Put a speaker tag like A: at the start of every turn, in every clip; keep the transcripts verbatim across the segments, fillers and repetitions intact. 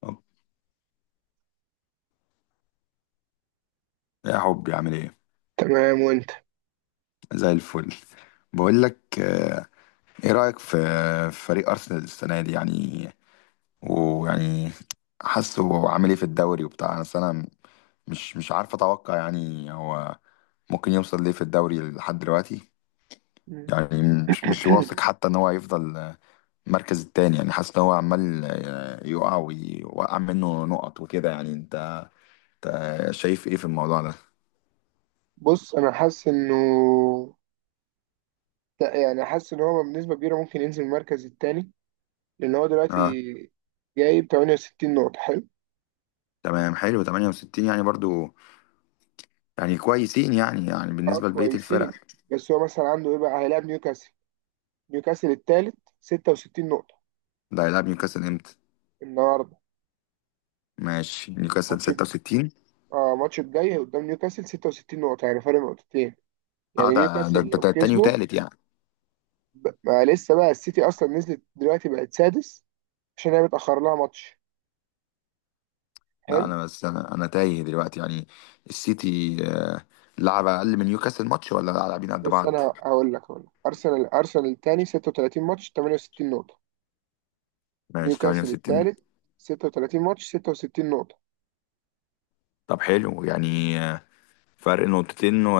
A: طب يا حبي عامل ايه؟
B: تمام، وانت؟
A: زي الفل. بقول لك آه، ايه رأيك في في فريق ارسنال السنة دي؟ يعني ويعني حاسه هو عامل ايه في الدوري وبتاع. بس انا السنة مش مش عارف اتوقع يعني هو ممكن يوصل ليه في الدوري لحد دلوقتي.
B: مم.
A: يعني مش مش واثق حتى ان هو يفضل المركز التاني، يعني حاسس ان هو عمال آه، يقع ويوقع منه نقط وكده. يعني انت انت شايف ايه في الموضوع ده؟
B: بص، انا حاسس انه لا، يعني حاسس ان هو بنسبه كبيره ممكن ينزل المركز الثاني لان هو دلوقتي
A: اه،
B: جايب ثمانية وستين نقطه. حلو.
A: تمام حلو ثمانية وستين، يعني برضو يعني كويسين يعني، يعني
B: اه،
A: بالنسبة لبقية الفرق.
B: كويسين. بس هو مثلا عنده ايه؟ بقى هيلاعب نيوكاسل نيوكاسل الثالث، ستة وستين نقطه.
A: ده هيلعب نيوكاسل امتى؟
B: النهارده
A: ماشي، نيوكاسل
B: ماتش.
A: ستة وستين.
B: اه، ماتش الجاي قدام نيوكاسل، ستة وستين نقطه، يعني فرق نقطتين.
A: اه،
B: يعني
A: ده
B: نيوكاسل
A: ده ده-
B: لو
A: ده تاني
B: كسبه.
A: وتالت يعني.
B: ب- ما لسه بقى السيتي اصلا نزلت دلوقتي، بقت سادس عشان هي متاخر لها ماتش.
A: لا،
B: حلو.
A: انا بس، انا انا تايه دلوقتي يعني. السيتي آه، لعب اقل من نيوكاسل ماتش، ولا لاعبين قد
B: بص،
A: بعض؟
B: انا هقول لك هقول لك ارسنال ارسنال الثاني، ستة وثلاثين ماتش، ثمانية وستين نقطة.
A: ماشي،
B: نيوكاسل
A: ثمانية وستين.
B: الثالث، ستة وثلاثين ماتش، ستة وستين نقطة.
A: طب حلو يعني، آه، فرق نقطتين و-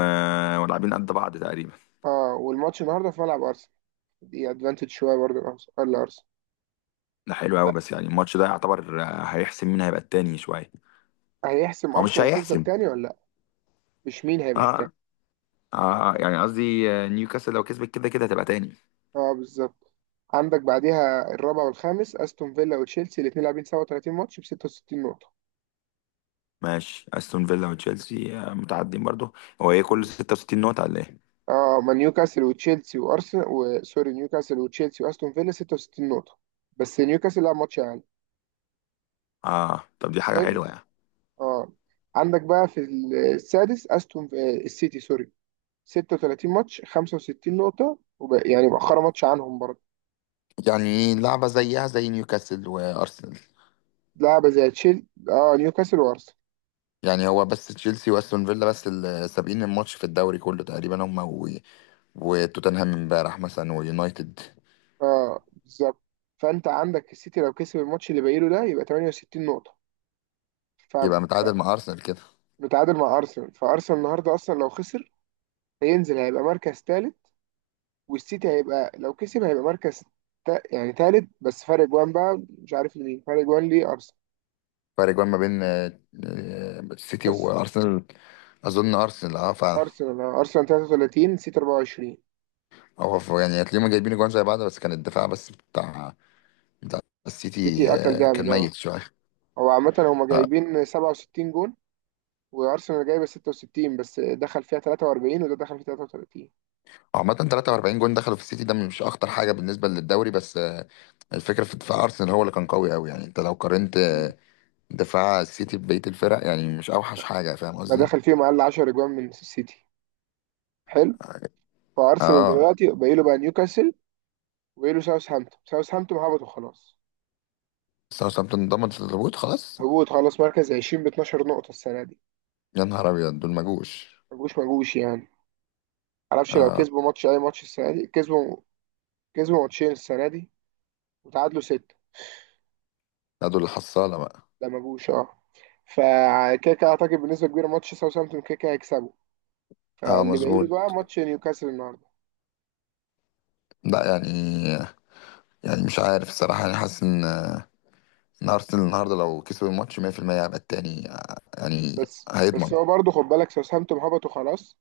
A: ولاعبين قد بعض تقريبا.
B: اه، والماتش النهارده في ملعب ارسنال. دي ادفانتج شوية برضه لأرس- لارسنال.
A: ده حلو
B: لا.
A: قوي، بس يعني الماتش ده يعتبر آه، هيحسم مين هيبقى التاني شوية.
B: هيحسم
A: هو مش
B: ارسنال هتفضل
A: هيحسم.
B: تاني ولا لا. مش مين هيبقى التاني.
A: اه، اه آه، يعني قصدي آه، نيوكاسل لو كسبت كده كده هتبقى تاني.
B: اه، بالظبط. عندك بعديها الرابع والخامس، استون فيلا وتشيلسي، الاثنين لاعبين سبعة وثلاثين ماتش ب ستة وستين نقطة.
A: ماشي، استون فيلا وتشيلسي آه، متعدين برضو. هو ايه، كل
B: مم.
A: ستة وستين نقطة ولا ايه؟
B: اه، ما نيوكاسل وتشيلسي وارسنال، وسوري، نيوكاسل وتشيلسي واستون فيلا، ستة وستين نقطة. بس نيوكاسل لعب ماتش اقل.
A: اه، طب دي حاجة
B: حلو.
A: حلوة يعني.
B: اه. عندك بقى في السادس استون آه، السيتي، سوري، ستة وثلاثين ماتش، خمسة وستين نقطة وب... يعني مؤخرا ماتش عنهم برضه.
A: يعني لعبة زيها زي نيوكاسل وأرسنال.
B: لعبة زي تشيل اه نيوكاسل وارسنال.
A: يعني هو بس تشيلسي وأستون فيلا بس اللي سابقين الماتش في الدوري كله تقريبا، هما و... وتوتنهام امبارح مثلا، ويونايتد.
B: اه، بالظبط. فانت عندك السيتي لو كسب الماتش اللي باقي له ده، يبقى ثمانية وستين نقطة. ف...
A: يبقى
B: ف...
A: متعادل مع أرسنال كده.
B: متعادل مع ارسنال، فارسنال النهارده اصلا لو خسر هينزل، هيبقى مركز ثالث. والسيتي هيبقى، لو كسب هيبقى مركز تا... يعني ثالث، بس فرق جوان بقى مش عارف لمين فرق جوان ليه.
A: فرق جوان ما بين آه، آه، السيتي
B: ارسنال
A: وأرسنال. أظن أرسنال، أه، فعلا.
B: ارسنال آه. ارسنال ثلاثة وثلاثين، سيتي أربعة وعشرين.
A: هو ف- يعني هتلاقيهم جايبين جوان زي بعض، بس كان الدفاع بس بتاع ده، السيتي
B: سيتي اكل
A: آه،
B: جامد،
A: كان
B: اه.
A: ميت شويه.
B: هو عامة هما
A: آه،
B: جايبين سبعة وستين جون، وارسنال جايبه ستة وستين، بس دخل فيها ثلاثة وأربعين وده دخل فيها ثلاثة وثلاثين.
A: عامة ثلاثة وأربعين جون دخلوا في السيتي، ده مش أخطر حاجة بالنسبة للدوري، بس آه، الفكرة في دفاع أرسنال هو اللي كان قوي أوي. يعني أنت لو قارنت
B: مم.
A: آه، دفاع السيتي ببقية الفرق، يعني مش أوحش حاجة. فاهم
B: ما
A: قصدي؟
B: دخل فيهم اقل عشرة اجوان من السيتي. حلو.
A: اه،
B: فارسنال
A: آه،
B: دلوقتي باقي له بقى نيوكاسل، وباقي له ساوثهامبتون. ساوثهامبتون هبطوا خلاص،
A: ساوثهامبتون ضمنت الهبوط خلاص.
B: هبوط خلاص، مركز عشرين ب اتناشر نقطة السنة دي.
A: يا نهار أبيض، دول ما جوش.
B: ما جوش، ما جوش يعني. معرفش لو
A: اه.
B: كسبوا ماتش، اي ماتش السنة دي كسبوا. كسبوا ماتشين السنة دي، وتعادلوا ستة.
A: لا، دول الحصالة بقى.
B: لا ما جوش، اه. فكيكا اعتقد بنسبه كبيره ماتش ساوثهامبتون كيكا هيكسبه.
A: اه،
B: فاللي باقي له
A: مظبوط.
B: بقى ماتش نيوكاسل النهارده.
A: لا يعني، يعني مش عارف الصراحة، يعني حاسس إن آه، إن أرسنال النهاردة لو كسبوا الماتش مية في المية هيبقى التاني آه، يعني
B: بس بس
A: هيضمن.
B: هو برضه خد بالك ساوثهامبتون هبطوا خلاص،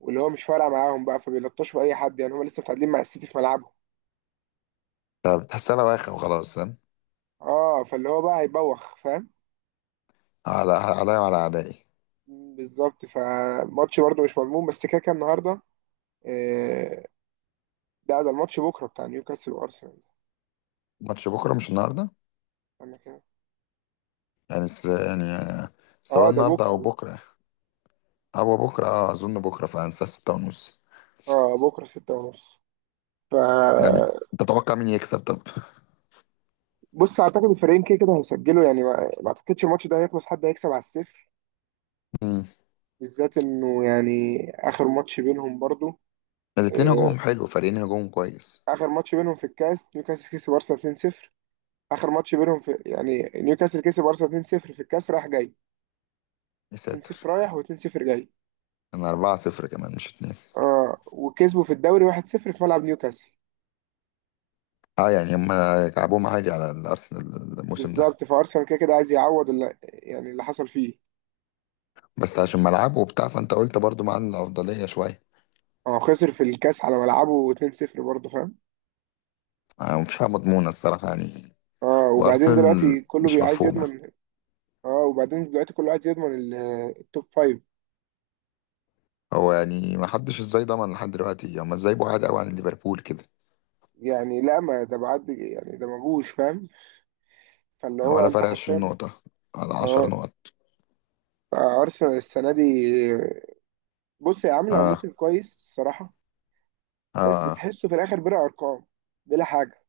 B: واللي هو مش فارقه معاهم بقى، فبيلطشوا في اي حد، يعني هم لسه متعادلين مع السيتي في ملعبهم.
A: طب تحسها بواخة وخلاص، فاهم.
B: اه، فاللي هو بقى هيبوخ، فاهم.
A: على عليا وعلى أعدائي.
B: بالظبط، فماتش برضه مش مضمون، بس كيكا النهارده. آه، لا، ده الماتش بكره بتاع نيوكاسل وارسنال.
A: ماتش بكرة، مش النهاردة.
B: انا كده.
A: يعني س... يعني آه،
B: اه،
A: سواء
B: ده
A: النهاردة أو
B: بكره.
A: بكرة، أو بكرة، أه أظن بكرة فعلا الساعة ستة ونص.
B: اه، بكره ستة ونص. ف
A: يعني تتوقع مين يكسب طب؟
B: بص، اعتقد الفريقين كده كده هيسجلوا، يعني ما ما اعتقدش الماتش ده هيخلص حد هيكسب على الصفر،
A: مم.
B: بالذات انه يعني اخر ماتش بينهم برضو.
A: الاتنين
B: آه،
A: هجومهم حلو، فريقين هجومهم كويس.
B: اخر ماتش بينهم في الكاس نيوكاسل كسب ارسنال اتنين صفر. اخر ماتش بينهم في، يعني نيوكاسل كسب ارسنال اتنين صفر في الكاس، راح جاي.
A: يا
B: اتنين صفر
A: ساتر.
B: رايح و2-صفر جاي.
A: أنا أربعة صفر كمان، مش اتنين.
B: اه، وكسبوا في الدوري واحد صفر في ملعب نيوكاسل.
A: أه يعني هما كعبهم عالي على الأرسنال الموسم ده.
B: بالظبط، فارسنال كده كده عايز يعوض اللي، يعني اللي حصل فيه.
A: بس عشان ملعبه وبتاع، فأنت قلت برضو مع الأفضلية شوية.
B: اه، خسر في الكاس على ملعبه اتنين صفر برضه، فاهم.
A: آه، مفيش حاجة مضمونة الصراحة يعني.
B: اه، وبعدين دلوقتي
A: وأرسنال
B: كله
A: مش
B: بي- عايز
A: مفهومة.
B: يضمن. اه، وبعدين دلوقتي كل واحد يضمن ال- التوب فايف
A: هو يعني ما حدش ازاي ضمن لحد دلوقتي؟ هما ازاي بعاد قوي عن ليفربول كده؟
B: يعني. لا، ما ده بعد، يعني ده مجوش، فاهم. فاللي هو
A: ولا
B: انت
A: فرق عشرين
B: حرفيا.
A: نقطة، ولا
B: اه،
A: عشر نقط.
B: ارسنال السنه دي، بص هي عامله
A: اه.
B: موسم كويس الصراحه.
A: اه
B: بس
A: آه.
B: تحسه في الاخر بلا ارقام، بلا حاجه.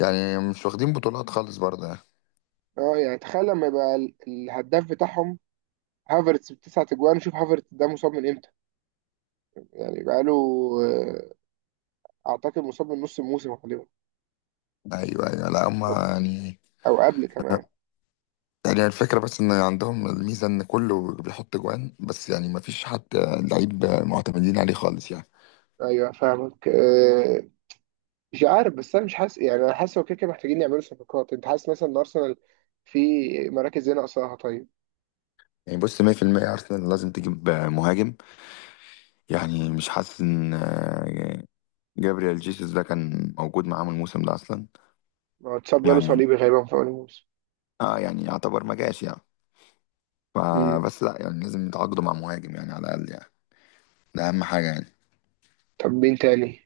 A: يعني مش واخدين بطولات خالص برضه يعني.
B: اه، يعني تخيل لما يبقى ال- الهداف بتاعهم هافرتس بتسعة اجوان. شوف هافرتس ده مصاب من امتى. يعني بقاله، آه، اعتقد مصاب من نص الموسم غالبا،
A: ايوه ايوه، لا
B: او
A: هما يعني،
B: أو قبل كمان.
A: يعني الفكرة بس ان عندهم الميزة ان كله بيحط جوان، بس يعني ما فيش حد لعيب معتمدين عليه خالص يعني.
B: ايوه، فاهمك. مش عارف، بس انا مش حاسس يعني، انا حاسس هو كده كده محتاجين يعملوا صفقات. انت حاسس مثلا ان ارسنال في مراكز ايه ناقصاها طيب؟
A: يعني بص، مية في المية ارسنال لازم تجيب مهاجم. يعني مش حاسس ان آه، جابريال جيسوس ده كان موجود معاهم الموسم ده اصلا.
B: ما هو اتصاب، جاله
A: يعني
B: صليبي غالبا في اول موسم.
A: اه، يعني يعتبر ما جاش يعني.
B: أمم.
A: فبس لا، يعني لازم يتعاقدوا مع مهاجم يعني، على الأقل يعني. ده أهم حاجة يعني.
B: طب مين تاني؟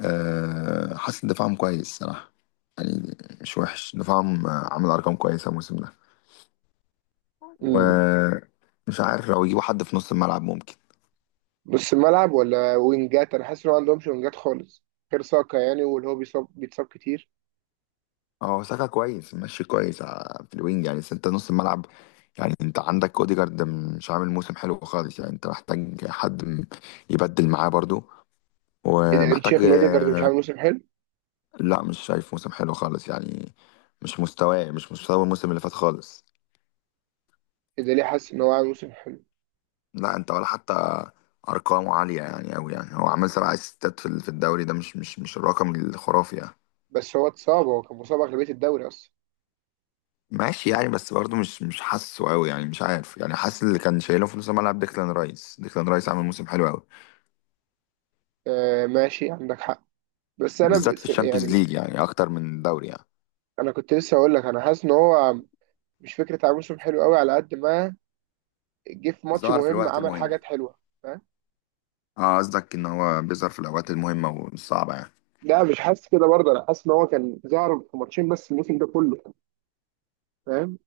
A: أه، حاسس إن دفاعهم كويس صراحة. يعني مش وحش دفاعهم، آه، عامل أرقام كويسة الموسم ده.
B: أمم.
A: ومش عارف، لو يجيبوا حد في نص الملعب ممكن.
B: نص الملعب ولا وينجات؟ انا حاسس ان هو ما عندهمش وينجات خالص، غير ساكا يعني، واللي هو بيصاب بيتصاب كتير.
A: اه، ساكا كويس، ماشي كويس ع- في الوينج يعني. بس انت نص الملعب، يعني انت عندك اوديجارد مش عامل موسم حلو خالص يعني، انت محتاج حد م- يبدل معاه برضو.
B: ايه ده؟
A: ومحتاج.
B: شيخ نوديجارد مش عامل موسم حلو؟
A: لا، مش شايف موسم حلو خالص يعني، مش مستواه، مش مستوى الموسم اللي فات خالص.
B: ايه ده؟ ليه حاسس ان هو عامل موسم حلو؟
A: لا انت ولا حتى ارقامه عاليه يعني قوي. يعني هو عمل سبع اسيستات في ال- في الدوري، ده مش مش مش الرقم الخرافي يعني.
B: بس هو اتصاب، هو كان مصاب اغلبيه الدوري اصلا.
A: ماشي يعني، بس برضه مش مش حاسه قوي يعني، مش عارف. يعني حاسس اللي كان شايله في نص الملعب ديكلان رايس، ديكلان رايس عمل موسم حلو قوي،
B: آه ماشي، عندك حق. بس انا
A: بالذات في
B: بس
A: الشامبيونز
B: يعني،
A: ليج يعني، اكتر من الدوري يعني.
B: انا كنت لسه هقول لك، انا حاسس ان هو مش فكره عامل موسم حلو قوي. على قد ما جه في ماتش
A: ظهر في
B: مهم
A: الوقت
B: عمل
A: المهم.
B: حاجات حلوه، فاهم.
A: اه، قصدك ان هو بيظهر في الاوقات المهمه والصعبه يعني؟
B: لا مش حاسس كده برضه، انا حاسس ان هو كان ظهر في ماتشين بس الموسم ده كله، فاهم،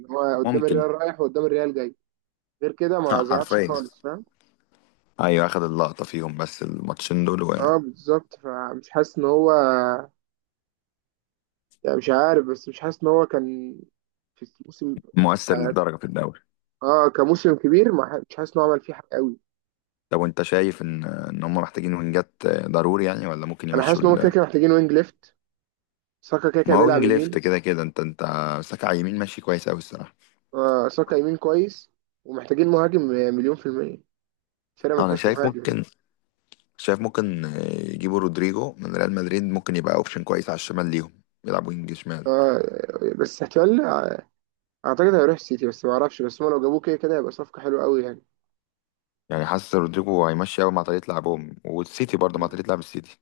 B: ان هو قدام
A: ممكن.
B: الريال رايح وقدام الريال جاي. غير كده ما ظهرش
A: حرفيا،
B: خالص، فاهم.
A: ايوه، اخد اللقطه فيهم بس الماتشين دول.
B: اه، بالظبط، فمش حاسس ان هو يعني مش عارف، بس مش حاسس ان هو كان في الموسم
A: مؤثر
B: ك-
A: للدرجة في الدوري.
B: اه كموسم كبير ما ح- مش حاسس ان هو عمل فيه حاجه قوي.
A: طب وانت شايف ان ان هم محتاجين وينجات ضروري يعني، ولا ممكن
B: انا حاسس
A: يمشوا
B: ان هم كده
A: ال...؟
B: كده محتاجين وينج ليفت، ساكا كده كده
A: ما هو
B: بيلعب
A: وينج ليفت
B: يمين.
A: كده كده. انت انت ساكا على اليمين ماشي كويس قوي الصراحة.
B: آه، ساكا يمين كويس، ومحتاجين مهاجم مليون في المية. الفرقة ما
A: انا
B: فيهاش
A: شايف
B: مهاجم
A: ممكن،
B: يعني.
A: شايف ممكن يجيبوا رودريجو من ريال مدريد، ممكن يبقى اوبشن كويس على الشمال ليهم يلعب وينج شمال.
B: آه، بس احتمال. اعتقد هيروح السيتي بس ما اعرفش، بس هم لو جابوه كده كده هيبقى صفقة حلوة قوي يعني.
A: يعني حاسس رودريجو هيمشي قوي مع طريقة لعبهم، والسيتي برضه مع
B: مم.
A: طريقة لعب السيتي.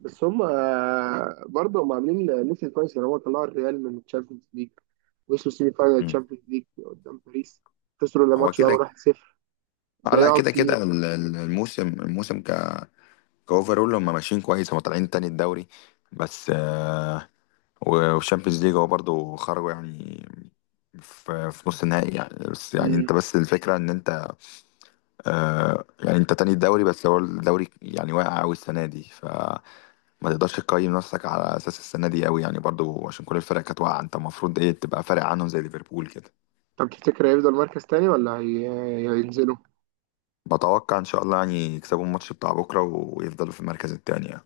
B: بس هم آه، برضه هم عاملين موسم كويس، لان هو طلعوا الريال من الشامبيونز ليج، وصلوا سيمي فاينال
A: مم.
B: الشامبيونز ليج قدام باريس. خسروا
A: هو
B: الماتش ده
A: كده.
B: واحد صفر.
A: اه لا،
B: ضيعوا
A: كده كده
B: كتير.
A: ال- ال- الموسم الموسم ك... كاوفرول هم ماشيين كويس، هم طالعين تاني الدوري، بس آه، والشامبيونز ليج هو برضه خرجوا يعني في في نص النهائي يعني. بس يعني
B: مم.
A: انت، بس الفكرة ان انت آه يعني انت تاني الدوري، بس هو الدوري يعني واقع قوي السنة دي، فما تقدرش تقيم نفسك على اساس السنة دي قوي يعني برضه، عشان كل الفرق كانت واقعة. انت المفروض ايه، تبقى فارق عنهم زي ليفربول كده.
B: طب تفتكر هيفضل مركز تاني ولا هي- هينزلوا؟
A: بتوقع ان شاء الله يعني يكسبوا الماتش بتاع بكرة، ويفضلوا في المركز التاني يعني.